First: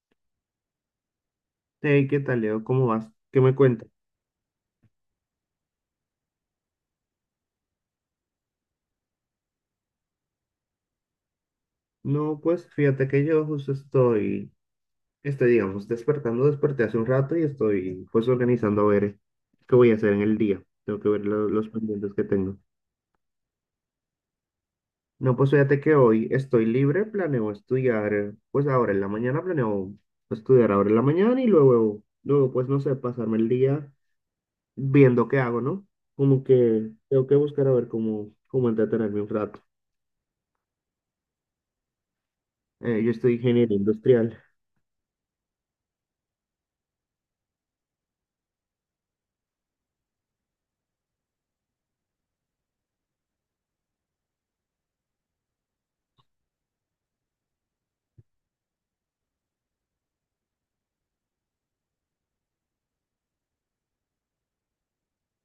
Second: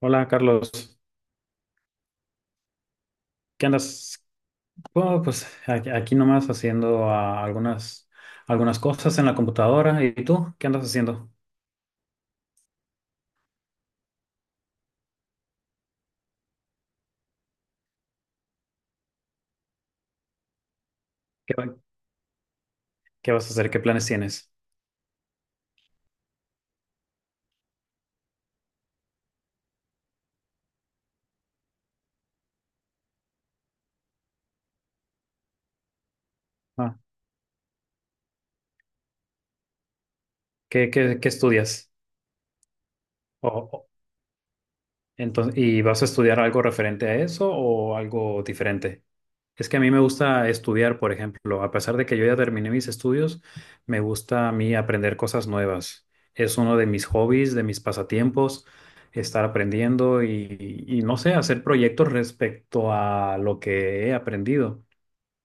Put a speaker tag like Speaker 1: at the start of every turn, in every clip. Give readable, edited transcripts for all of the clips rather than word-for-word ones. Speaker 1: Hola Carlos,
Speaker 2: Hey, ¿qué tal, Leo? ¿Cómo vas? ¿Qué me
Speaker 1: ¿qué
Speaker 2: cuentas?
Speaker 1: andas? Bueno, pues aquí nomás haciendo algunas cosas en la computadora. ¿Y tú qué andas haciendo?
Speaker 2: No, pues fíjate que yo justo estoy, este, digamos, despertando, desperté hace un rato y estoy pues organizando a ver qué voy a hacer en el día. Tengo que ver
Speaker 1: ¿Qué,
Speaker 2: los
Speaker 1: va-
Speaker 2: pendientes que tengo.
Speaker 1: qué vas a hacer? ¿Qué planes tienes?
Speaker 2: No, pues fíjate que hoy estoy libre, planeo estudiar, pues ahora en la mañana planeo estudiar ahora en la mañana y luego, luego pues no sé, pasarme el día viendo qué hago, ¿no? Como que
Speaker 1: Ah,
Speaker 2: tengo que buscar a ver cómo, cómo entretenerme un rato.
Speaker 1: ¿Qué estudias?
Speaker 2: Yo estoy
Speaker 1: O,
Speaker 2: ingeniero
Speaker 1: o-
Speaker 2: industrial.
Speaker 1: entonces, ¿y vas a estudiar algo referente a eso o algo diferente? Es que a mí me gusta estudiar, por ejemplo, a pesar de que yo ya terminé mis estudios, me gusta a mí aprender cosas nuevas. Es uno de mis hobbies, de mis pasatiempos, estar aprendiendo y no sé, hacer proyectos respecto a lo que he aprendido.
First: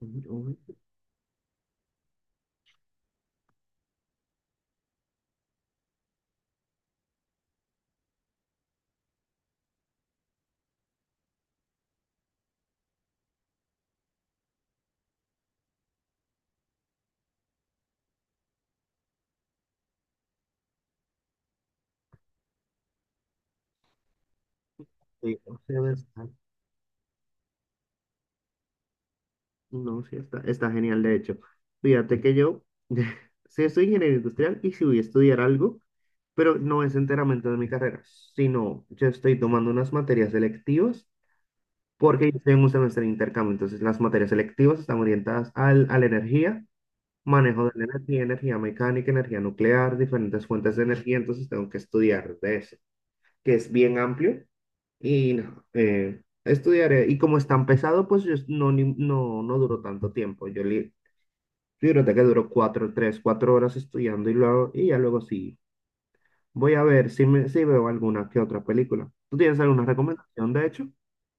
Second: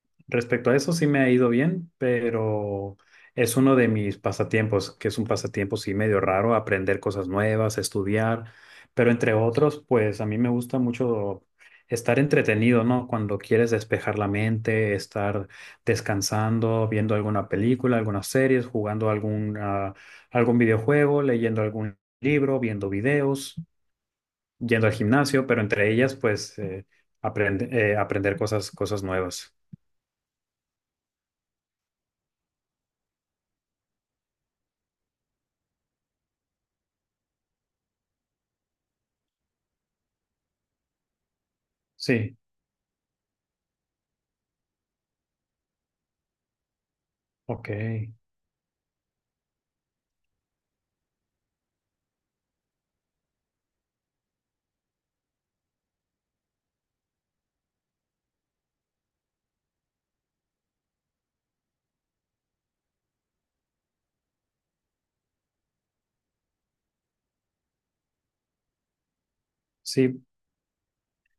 Speaker 2: Ujú.
Speaker 1: Respecto a eso, sí me ha ido bien, pero es uno de mis pasatiempos, que es un pasatiempo sí medio raro, aprender cosas nuevas, estudiar, pero entre otros, pues a mí me gusta mucho estar entretenido, ¿no? Cuando quieres despejar la mente, estar descansando, viendo alguna película, algunas series, jugando algún, algún videojuego, leyendo algún libro, viendo videos, yendo al
Speaker 2: Sí,
Speaker 1: gimnasio,
Speaker 2: o
Speaker 1: pero
Speaker 2: sea,
Speaker 1: entre ellas, pues aprender cosas, cosas nuevas.
Speaker 2: no, sí, está, está genial, de hecho. Fíjate que yo, sí, soy ingeniero industrial y sí voy a estudiar algo, pero no es enteramente de mi carrera, sino yo estoy tomando unas materias selectivas porque
Speaker 1: Sí.
Speaker 2: yo estoy en un semestre de intercambio, entonces las materias selectivas están orientadas al, a la energía, manejo
Speaker 1: Ok,
Speaker 2: de la energía, energía mecánica, energía nuclear, diferentes fuentes de energía, entonces tengo que estudiar de eso. Que es bien amplio. Y no, estudiaré. Y como es tan pesado, pues yo no, no, no duró tanto tiempo. Fíjate que duró cuatro, tres, cuatro horas estudiando y, luego, y ya luego sí. Voy a ver si, me, si veo alguna que otra película. ¿Tú tienes alguna
Speaker 1: sí,
Speaker 2: recomendación, de hecho?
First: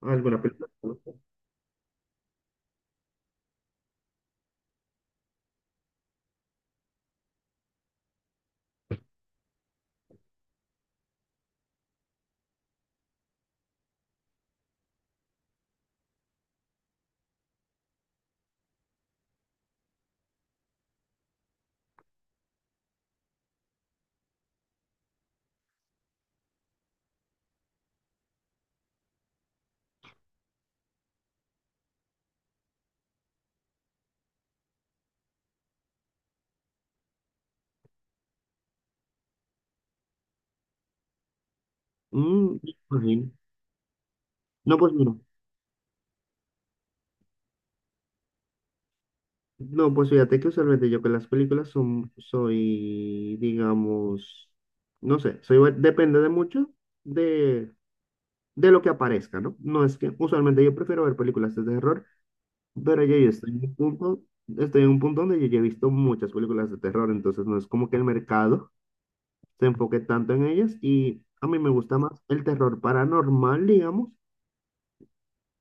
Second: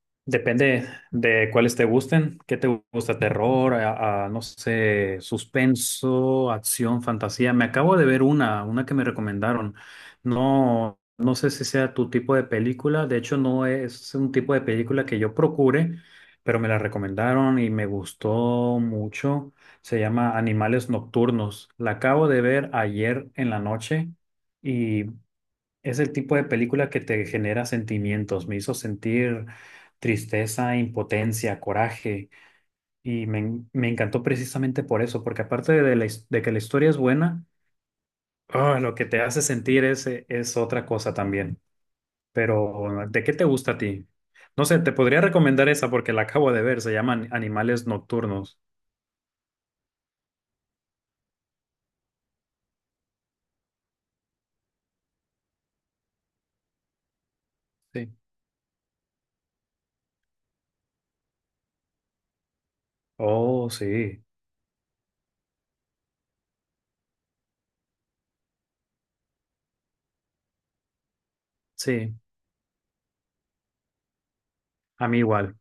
Speaker 2: ¿Alguna película?
Speaker 1: depende de cuáles te gusten. ¿Qué te gusta? Terror, no sé, suspenso, acción, fantasía. Me acabo de ver una que me recomendaron. No, no sé si sea tu tipo de película. De hecho, no es un tipo de película que yo procure, pero me la recomendaron y me gustó mucho. Se llama Animales Nocturnos. La acabo de ver ayer en la noche. Es el tipo de película que te genera sentimientos. Me hizo sentir tristeza, impotencia, coraje. Y me encantó precisamente por eso, porque aparte de que la historia es buena, lo que te hace sentir es otra cosa también.
Speaker 2: Mm,
Speaker 1: Pero, ¿de
Speaker 2: imagino.
Speaker 1: qué te gusta a ti? No
Speaker 2: No,
Speaker 1: sé,
Speaker 2: pues
Speaker 1: te
Speaker 2: mira.
Speaker 1: podría recomendar esa porque la acabo de ver. Se llaman Animales Nocturnos.
Speaker 2: No, pues fíjate que usualmente yo con las películas son, soy, digamos, no sé, soy, depende de mucho
Speaker 1: Sí.
Speaker 2: de lo que aparezca, ¿no? No es que usualmente yo prefiero ver películas de terror, pero ya yo estoy en
Speaker 1: Oh,
Speaker 2: un punto,
Speaker 1: sí,
Speaker 2: estoy en un punto donde yo ya he visto muchas películas de terror, entonces no es como que el mercado se enfoque tanto en ellas y a mí me gusta más
Speaker 1: sí,
Speaker 2: el terror paranormal, digamos,
Speaker 1: a mí igual,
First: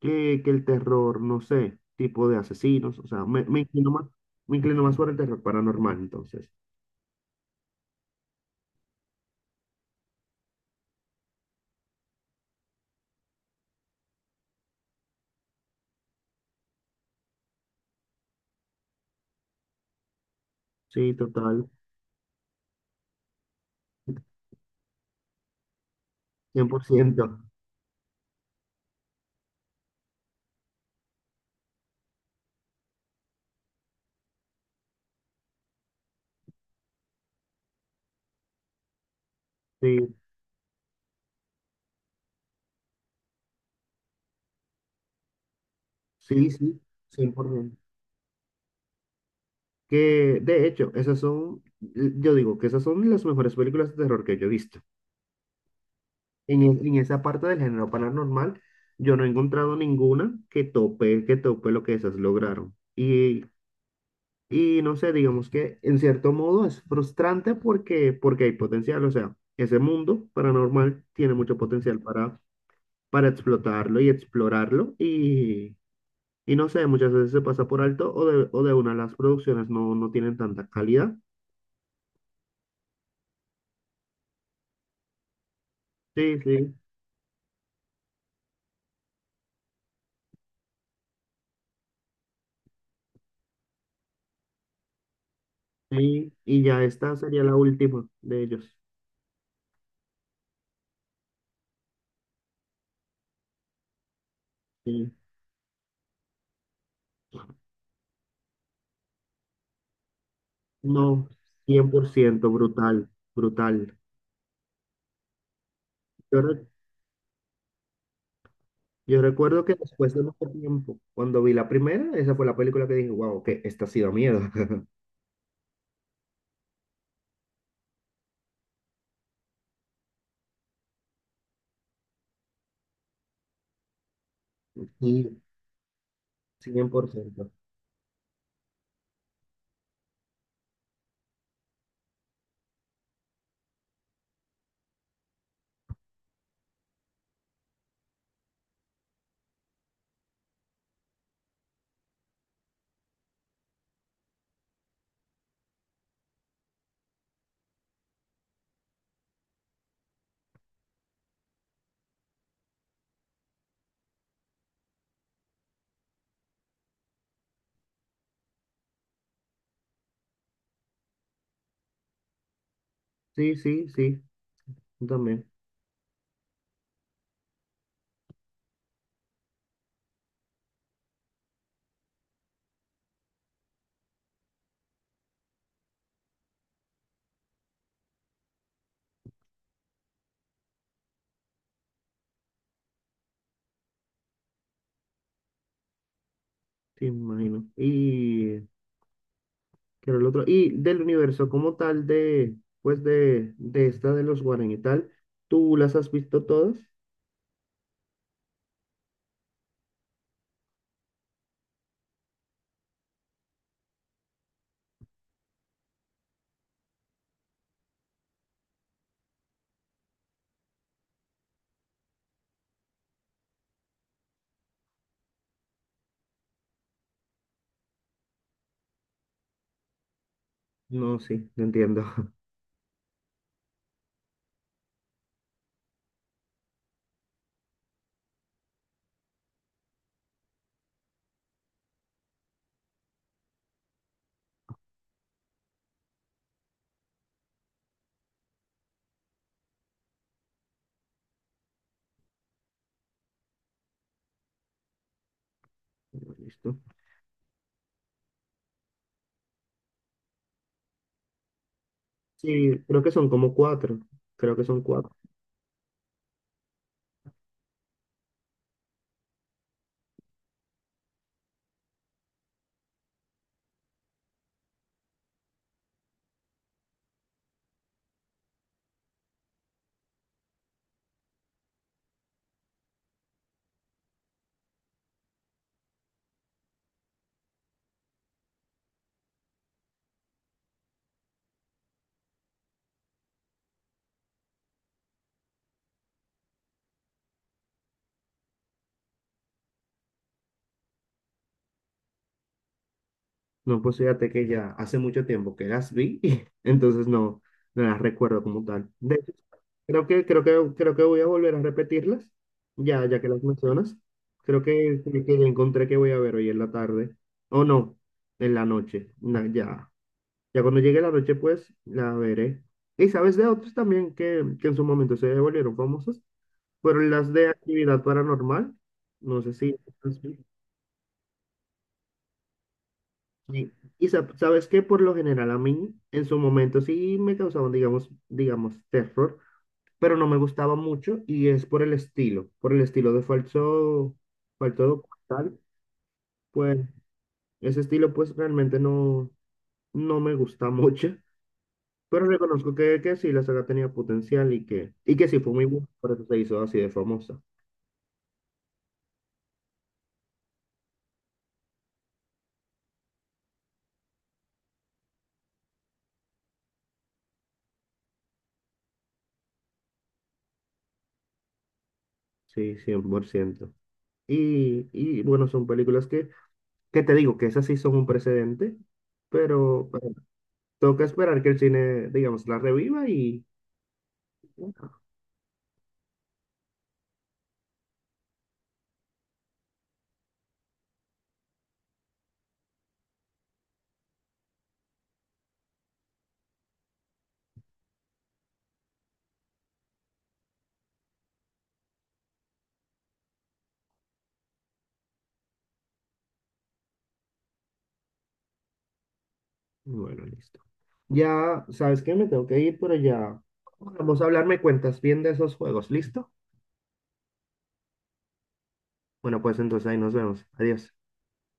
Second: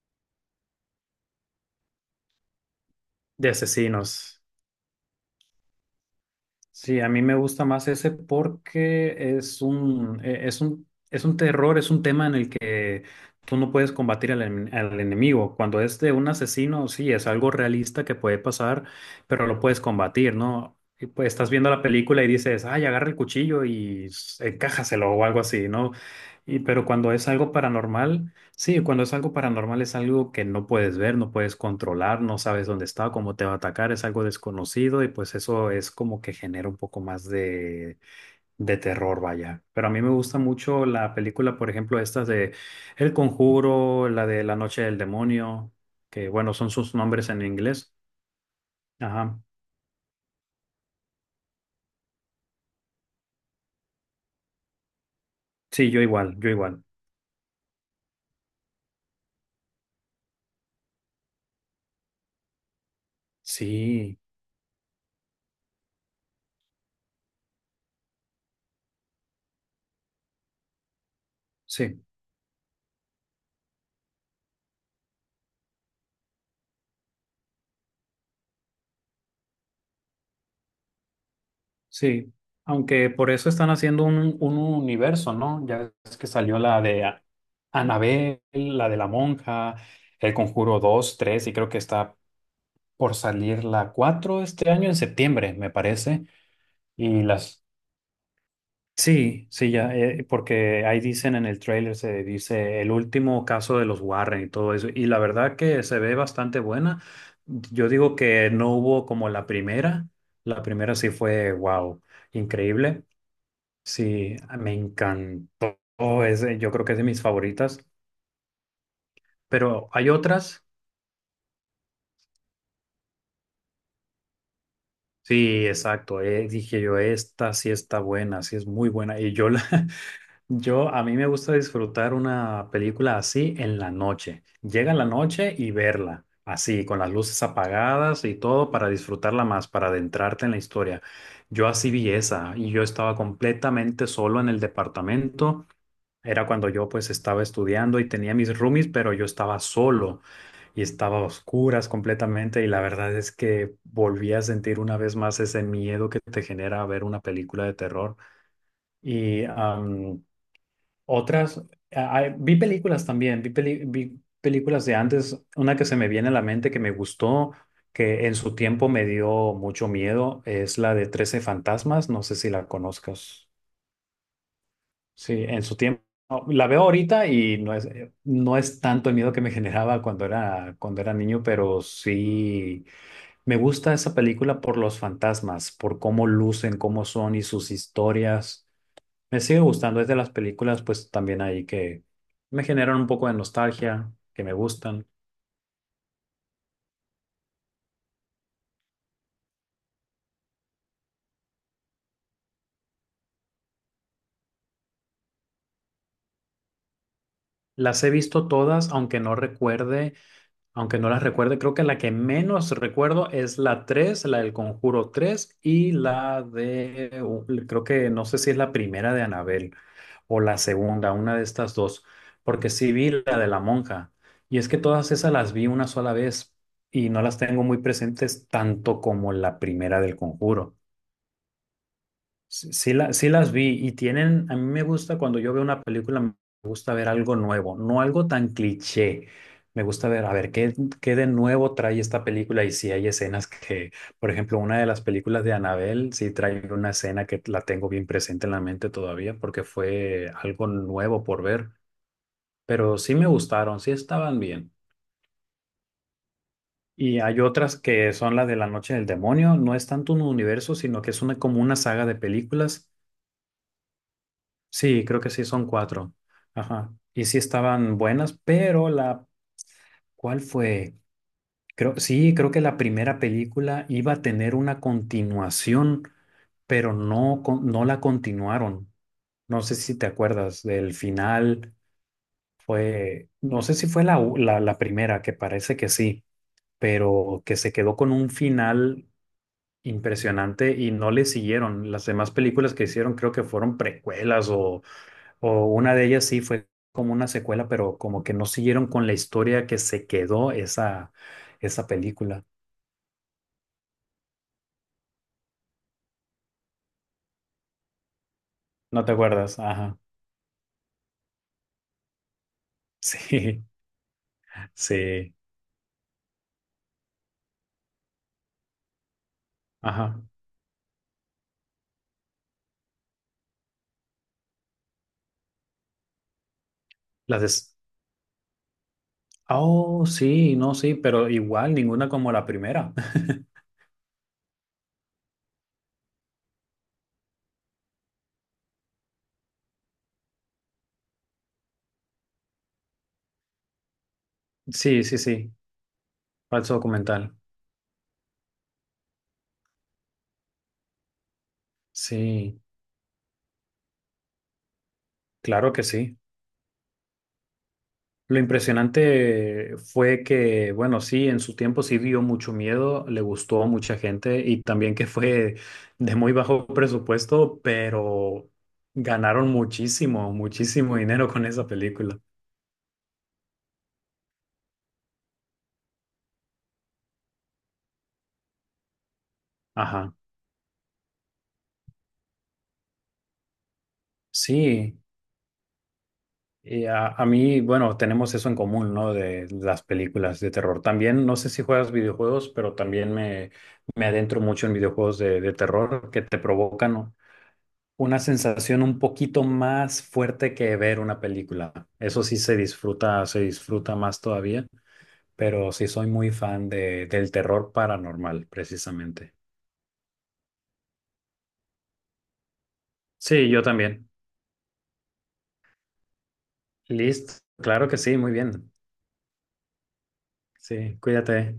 Speaker 2: que el terror, no sé, tipo de asesinos, o sea, me,
Speaker 1: de asesinos.
Speaker 2: me inclino más por el terror paranormal, entonces,
Speaker 1: Sí, a mí me gusta más ese porque es un terror, es un tema en el que tú no puedes combatir al enemigo. Cuando es de un asesino, sí, es algo realista que puede pasar, pero lo puedes combatir, ¿no? Y
Speaker 2: sí,
Speaker 1: pues estás
Speaker 2: total,
Speaker 1: viendo la película y dices, ay, agarra el cuchillo y encájaselo o algo así, ¿no? Y,
Speaker 2: cien por
Speaker 1: pero cuando es
Speaker 2: ciento
Speaker 1: algo paranormal. Sí, cuando es algo paranormal es algo que no puedes ver, no puedes controlar, no sabes dónde está, cómo te va a atacar, es algo desconocido y pues eso es como que genera un poco más de terror, vaya. Pero a mí me
Speaker 2: Sí,
Speaker 1: gusta mucho la película, por ejemplo, estas de El Conjuro, la de La Noche del Demonio, que
Speaker 2: sí,
Speaker 1: bueno, son
Speaker 2: sí,
Speaker 1: sus nombres
Speaker 2: cien
Speaker 1: en
Speaker 2: por ciento
Speaker 1: inglés. Ajá.
Speaker 2: Que de hecho, esas son, yo digo que esas son las mejores películas de terror que yo he visto.
Speaker 1: Sí, yo igual, yo
Speaker 2: En,
Speaker 1: igual.
Speaker 2: en esa parte del género paranormal, yo no he encontrado ninguna que tope lo que esas lograron.
Speaker 1: Sí,
Speaker 2: Y no sé, digamos que en cierto modo es frustrante porque, porque hay potencial. O sea, ese mundo paranormal tiene mucho potencial
Speaker 1: sí.
Speaker 2: para explotarlo y explorarlo. Y no sé, muchas veces se pasa por alto o de una las producciones no, no tienen tanta calidad.
Speaker 1: Sí, aunque por eso están haciendo un universo, ¿no? Ya es que
Speaker 2: Sí,
Speaker 1: salió
Speaker 2: sí.
Speaker 1: la de Annabelle, la de la monja, El Conjuro dos, 3 y creo que está por salir la 4 este año en septiembre, me parece.
Speaker 2: Sí, y ya esta
Speaker 1: Y
Speaker 2: sería la
Speaker 1: las.
Speaker 2: última de ellos.
Speaker 1: Sí, sí, ya, porque ahí dicen en el tráiler, se dice el último caso de los Warren y todo eso. Y
Speaker 2: Sí.
Speaker 1: la verdad que se ve bastante buena. Yo digo que no hubo como la primera. La primera sí
Speaker 2: No,
Speaker 1: fue,
Speaker 2: cien
Speaker 1: wow,
Speaker 2: por ciento
Speaker 1: increíble.
Speaker 2: brutal, brutal.
Speaker 1: Sí, me encantó.
Speaker 2: Yo,
Speaker 1: Ese, yo creo que es de mis favoritas,
Speaker 2: yo recuerdo que
Speaker 1: pero hay
Speaker 2: después de mucho
Speaker 1: otras.
Speaker 2: tiempo, cuando vi la primera, esa fue la película que dije, wow, que esta ha sido miedo.
Speaker 1: Sí, exacto. Dije yo, esta sí está buena, sí es muy buena. A mí me gusta disfrutar una película así en la noche. Llega la
Speaker 2: Sí,
Speaker 1: noche y verla, así,
Speaker 2: cien
Speaker 1: con
Speaker 2: por
Speaker 1: las luces
Speaker 2: ciento.
Speaker 1: apagadas y todo, para disfrutarla más, para adentrarte en la historia. Yo así vi esa y yo estaba completamente solo en el departamento. Era cuando yo pues estaba estudiando y tenía mis roomies, pero yo estaba solo y estaba a oscuras completamente y la verdad es que volví a sentir una vez más ese miedo que te genera ver una película de terror. Y am, otras, ah, ah, vi películas también, vi películas de antes, una que se me viene a la mente que me gustó, que en su tiempo me dio mucho miedo, es la de 13 fantasmas, no sé si la conozcas.
Speaker 2: Sí, sí, sí, yo
Speaker 1: Sí,
Speaker 2: también,
Speaker 1: en su tiempo. La veo ahorita y no es, no es tanto el miedo que me generaba cuando era niño, pero sí me gusta esa película por los fantasmas, por cómo lucen, cómo son y sus historias. Me sigue gustando, es de las películas pues también ahí que me generan un poco de nostalgia, que me gustan.
Speaker 2: sí, me imagino. Y, ¿qué era el otro? Y del universo como tal de, pues de esta de los Warren y tal, ¿tú las has visto todas?
Speaker 1: Las he visto todas, aunque no recuerde. Aunque no las recuerde, creo que la que menos recuerdo es la 3, la del Conjuro 3 y la de, creo que no sé si es la primera de Anabel o la segunda, una de estas dos, porque sí vi la de la monja. Y es que todas esas las vi una sola vez y no las tengo muy presentes tanto como la primera del Conjuro.
Speaker 2: No, sí, no entiendo.
Speaker 1: Sí, sí las vi y tienen, a mí me gusta cuando yo veo una película, me gusta ver algo nuevo, no algo tan cliché. Me gusta ver, a ver, qué de nuevo trae esta película y si hay escenas que, por ejemplo, una de las películas de Annabelle, sí trae una escena que la tengo bien presente en la mente todavía porque fue algo nuevo por ver, pero sí me gustaron, sí estaban bien.
Speaker 2: Listo.
Speaker 1: Y hay otras que son las de La Noche del Demonio, no es tanto un universo, sino que es una, como una saga de
Speaker 2: Sí,
Speaker 1: películas.
Speaker 2: creo que son como cuatro. Creo que son
Speaker 1: Sí,
Speaker 2: cuatro.
Speaker 1: creo que sí, son cuatro. Ajá. Y sí estaban buenas, pero la, ¿cuál fue? Creo, sí, creo que la primera película iba a tener una continuación, pero no, no la continuaron. No sé si te acuerdas del final, fue, no sé si fue la primera, que parece que sí, pero que se quedó con un final impresionante y no le siguieron. Las demás películas que hicieron creo que fueron precuelas. O una de ellas sí fue como una secuela, pero como que no siguieron con la historia que se quedó esa película.
Speaker 2: No, pues fíjate que ya hace mucho tiempo que las vi, entonces no, no las recuerdo como tal.
Speaker 1: ¿No te
Speaker 2: De hecho,
Speaker 1: acuerdas? Ajá.
Speaker 2: creo que, creo que, creo que voy a volver a repetirlas, ya, ya que las
Speaker 1: Sí,
Speaker 2: mencionas. Creo
Speaker 1: sí.
Speaker 2: que ya encontré que voy a ver hoy en la tarde. O no, en la noche. Ya,
Speaker 1: Ajá.
Speaker 2: ya cuando llegue la noche, pues la veré. Y sabes de otros también que en su momento se volvieron famosos, fueron las
Speaker 1: Las
Speaker 2: de
Speaker 1: des.
Speaker 2: actividad paranormal. No sé si.
Speaker 1: Oh, sí, no, sí, pero igual ninguna como la primera.
Speaker 2: Sí. Y sabes que por lo general a mí en su momento sí me causaban, digamos, digamos, terror, pero no me gustaba mucho y es por el estilo de falso, falso
Speaker 1: Sí, sí, sí.
Speaker 2: documental,
Speaker 1: Falso
Speaker 2: pues
Speaker 1: documental.
Speaker 2: ese estilo pues realmente no, no me gusta mucho, pero
Speaker 1: Sí,
Speaker 2: reconozco que sí, la saga tenía potencial y que sí fue muy
Speaker 1: claro que
Speaker 2: buena, por
Speaker 1: sí.
Speaker 2: eso se hizo así de famosa,
Speaker 1: Lo impresionante fue que, bueno, sí, en su tiempo sí dio mucho miedo, le gustó a mucha gente y también que fue de muy bajo presupuesto, pero ganaron muchísimo, muchísimo dinero con esa película.
Speaker 2: sí, 100%. Y bueno, son películas que te digo que esas sí son un precedente, pero,
Speaker 1: Ajá,
Speaker 2: tengo que esperar que el cine, digamos, la reviva y
Speaker 1: sí. Y a mí, bueno, tenemos eso en común, ¿no? De las películas de terror. También, no sé si juegas videojuegos, pero también me adentro mucho en videojuegos de terror que te provocan, ¿no? Una sensación un poquito más fuerte que ver una película. Eso sí se disfruta más todavía, pero sí soy muy fan de, del terror paranormal, precisamente.
Speaker 2: bueno, listo. Ya, ¿sabes qué? Me tengo que ir, pero ya
Speaker 1: Sí, yo también.
Speaker 2: vamos a hablar, me cuentas bien de esos juegos, ¿listo?
Speaker 1: Listo. Claro que sí, muy bien.
Speaker 2: Bueno, pues entonces ahí nos vemos. Adiós.
Speaker 1: Sí, cuídate.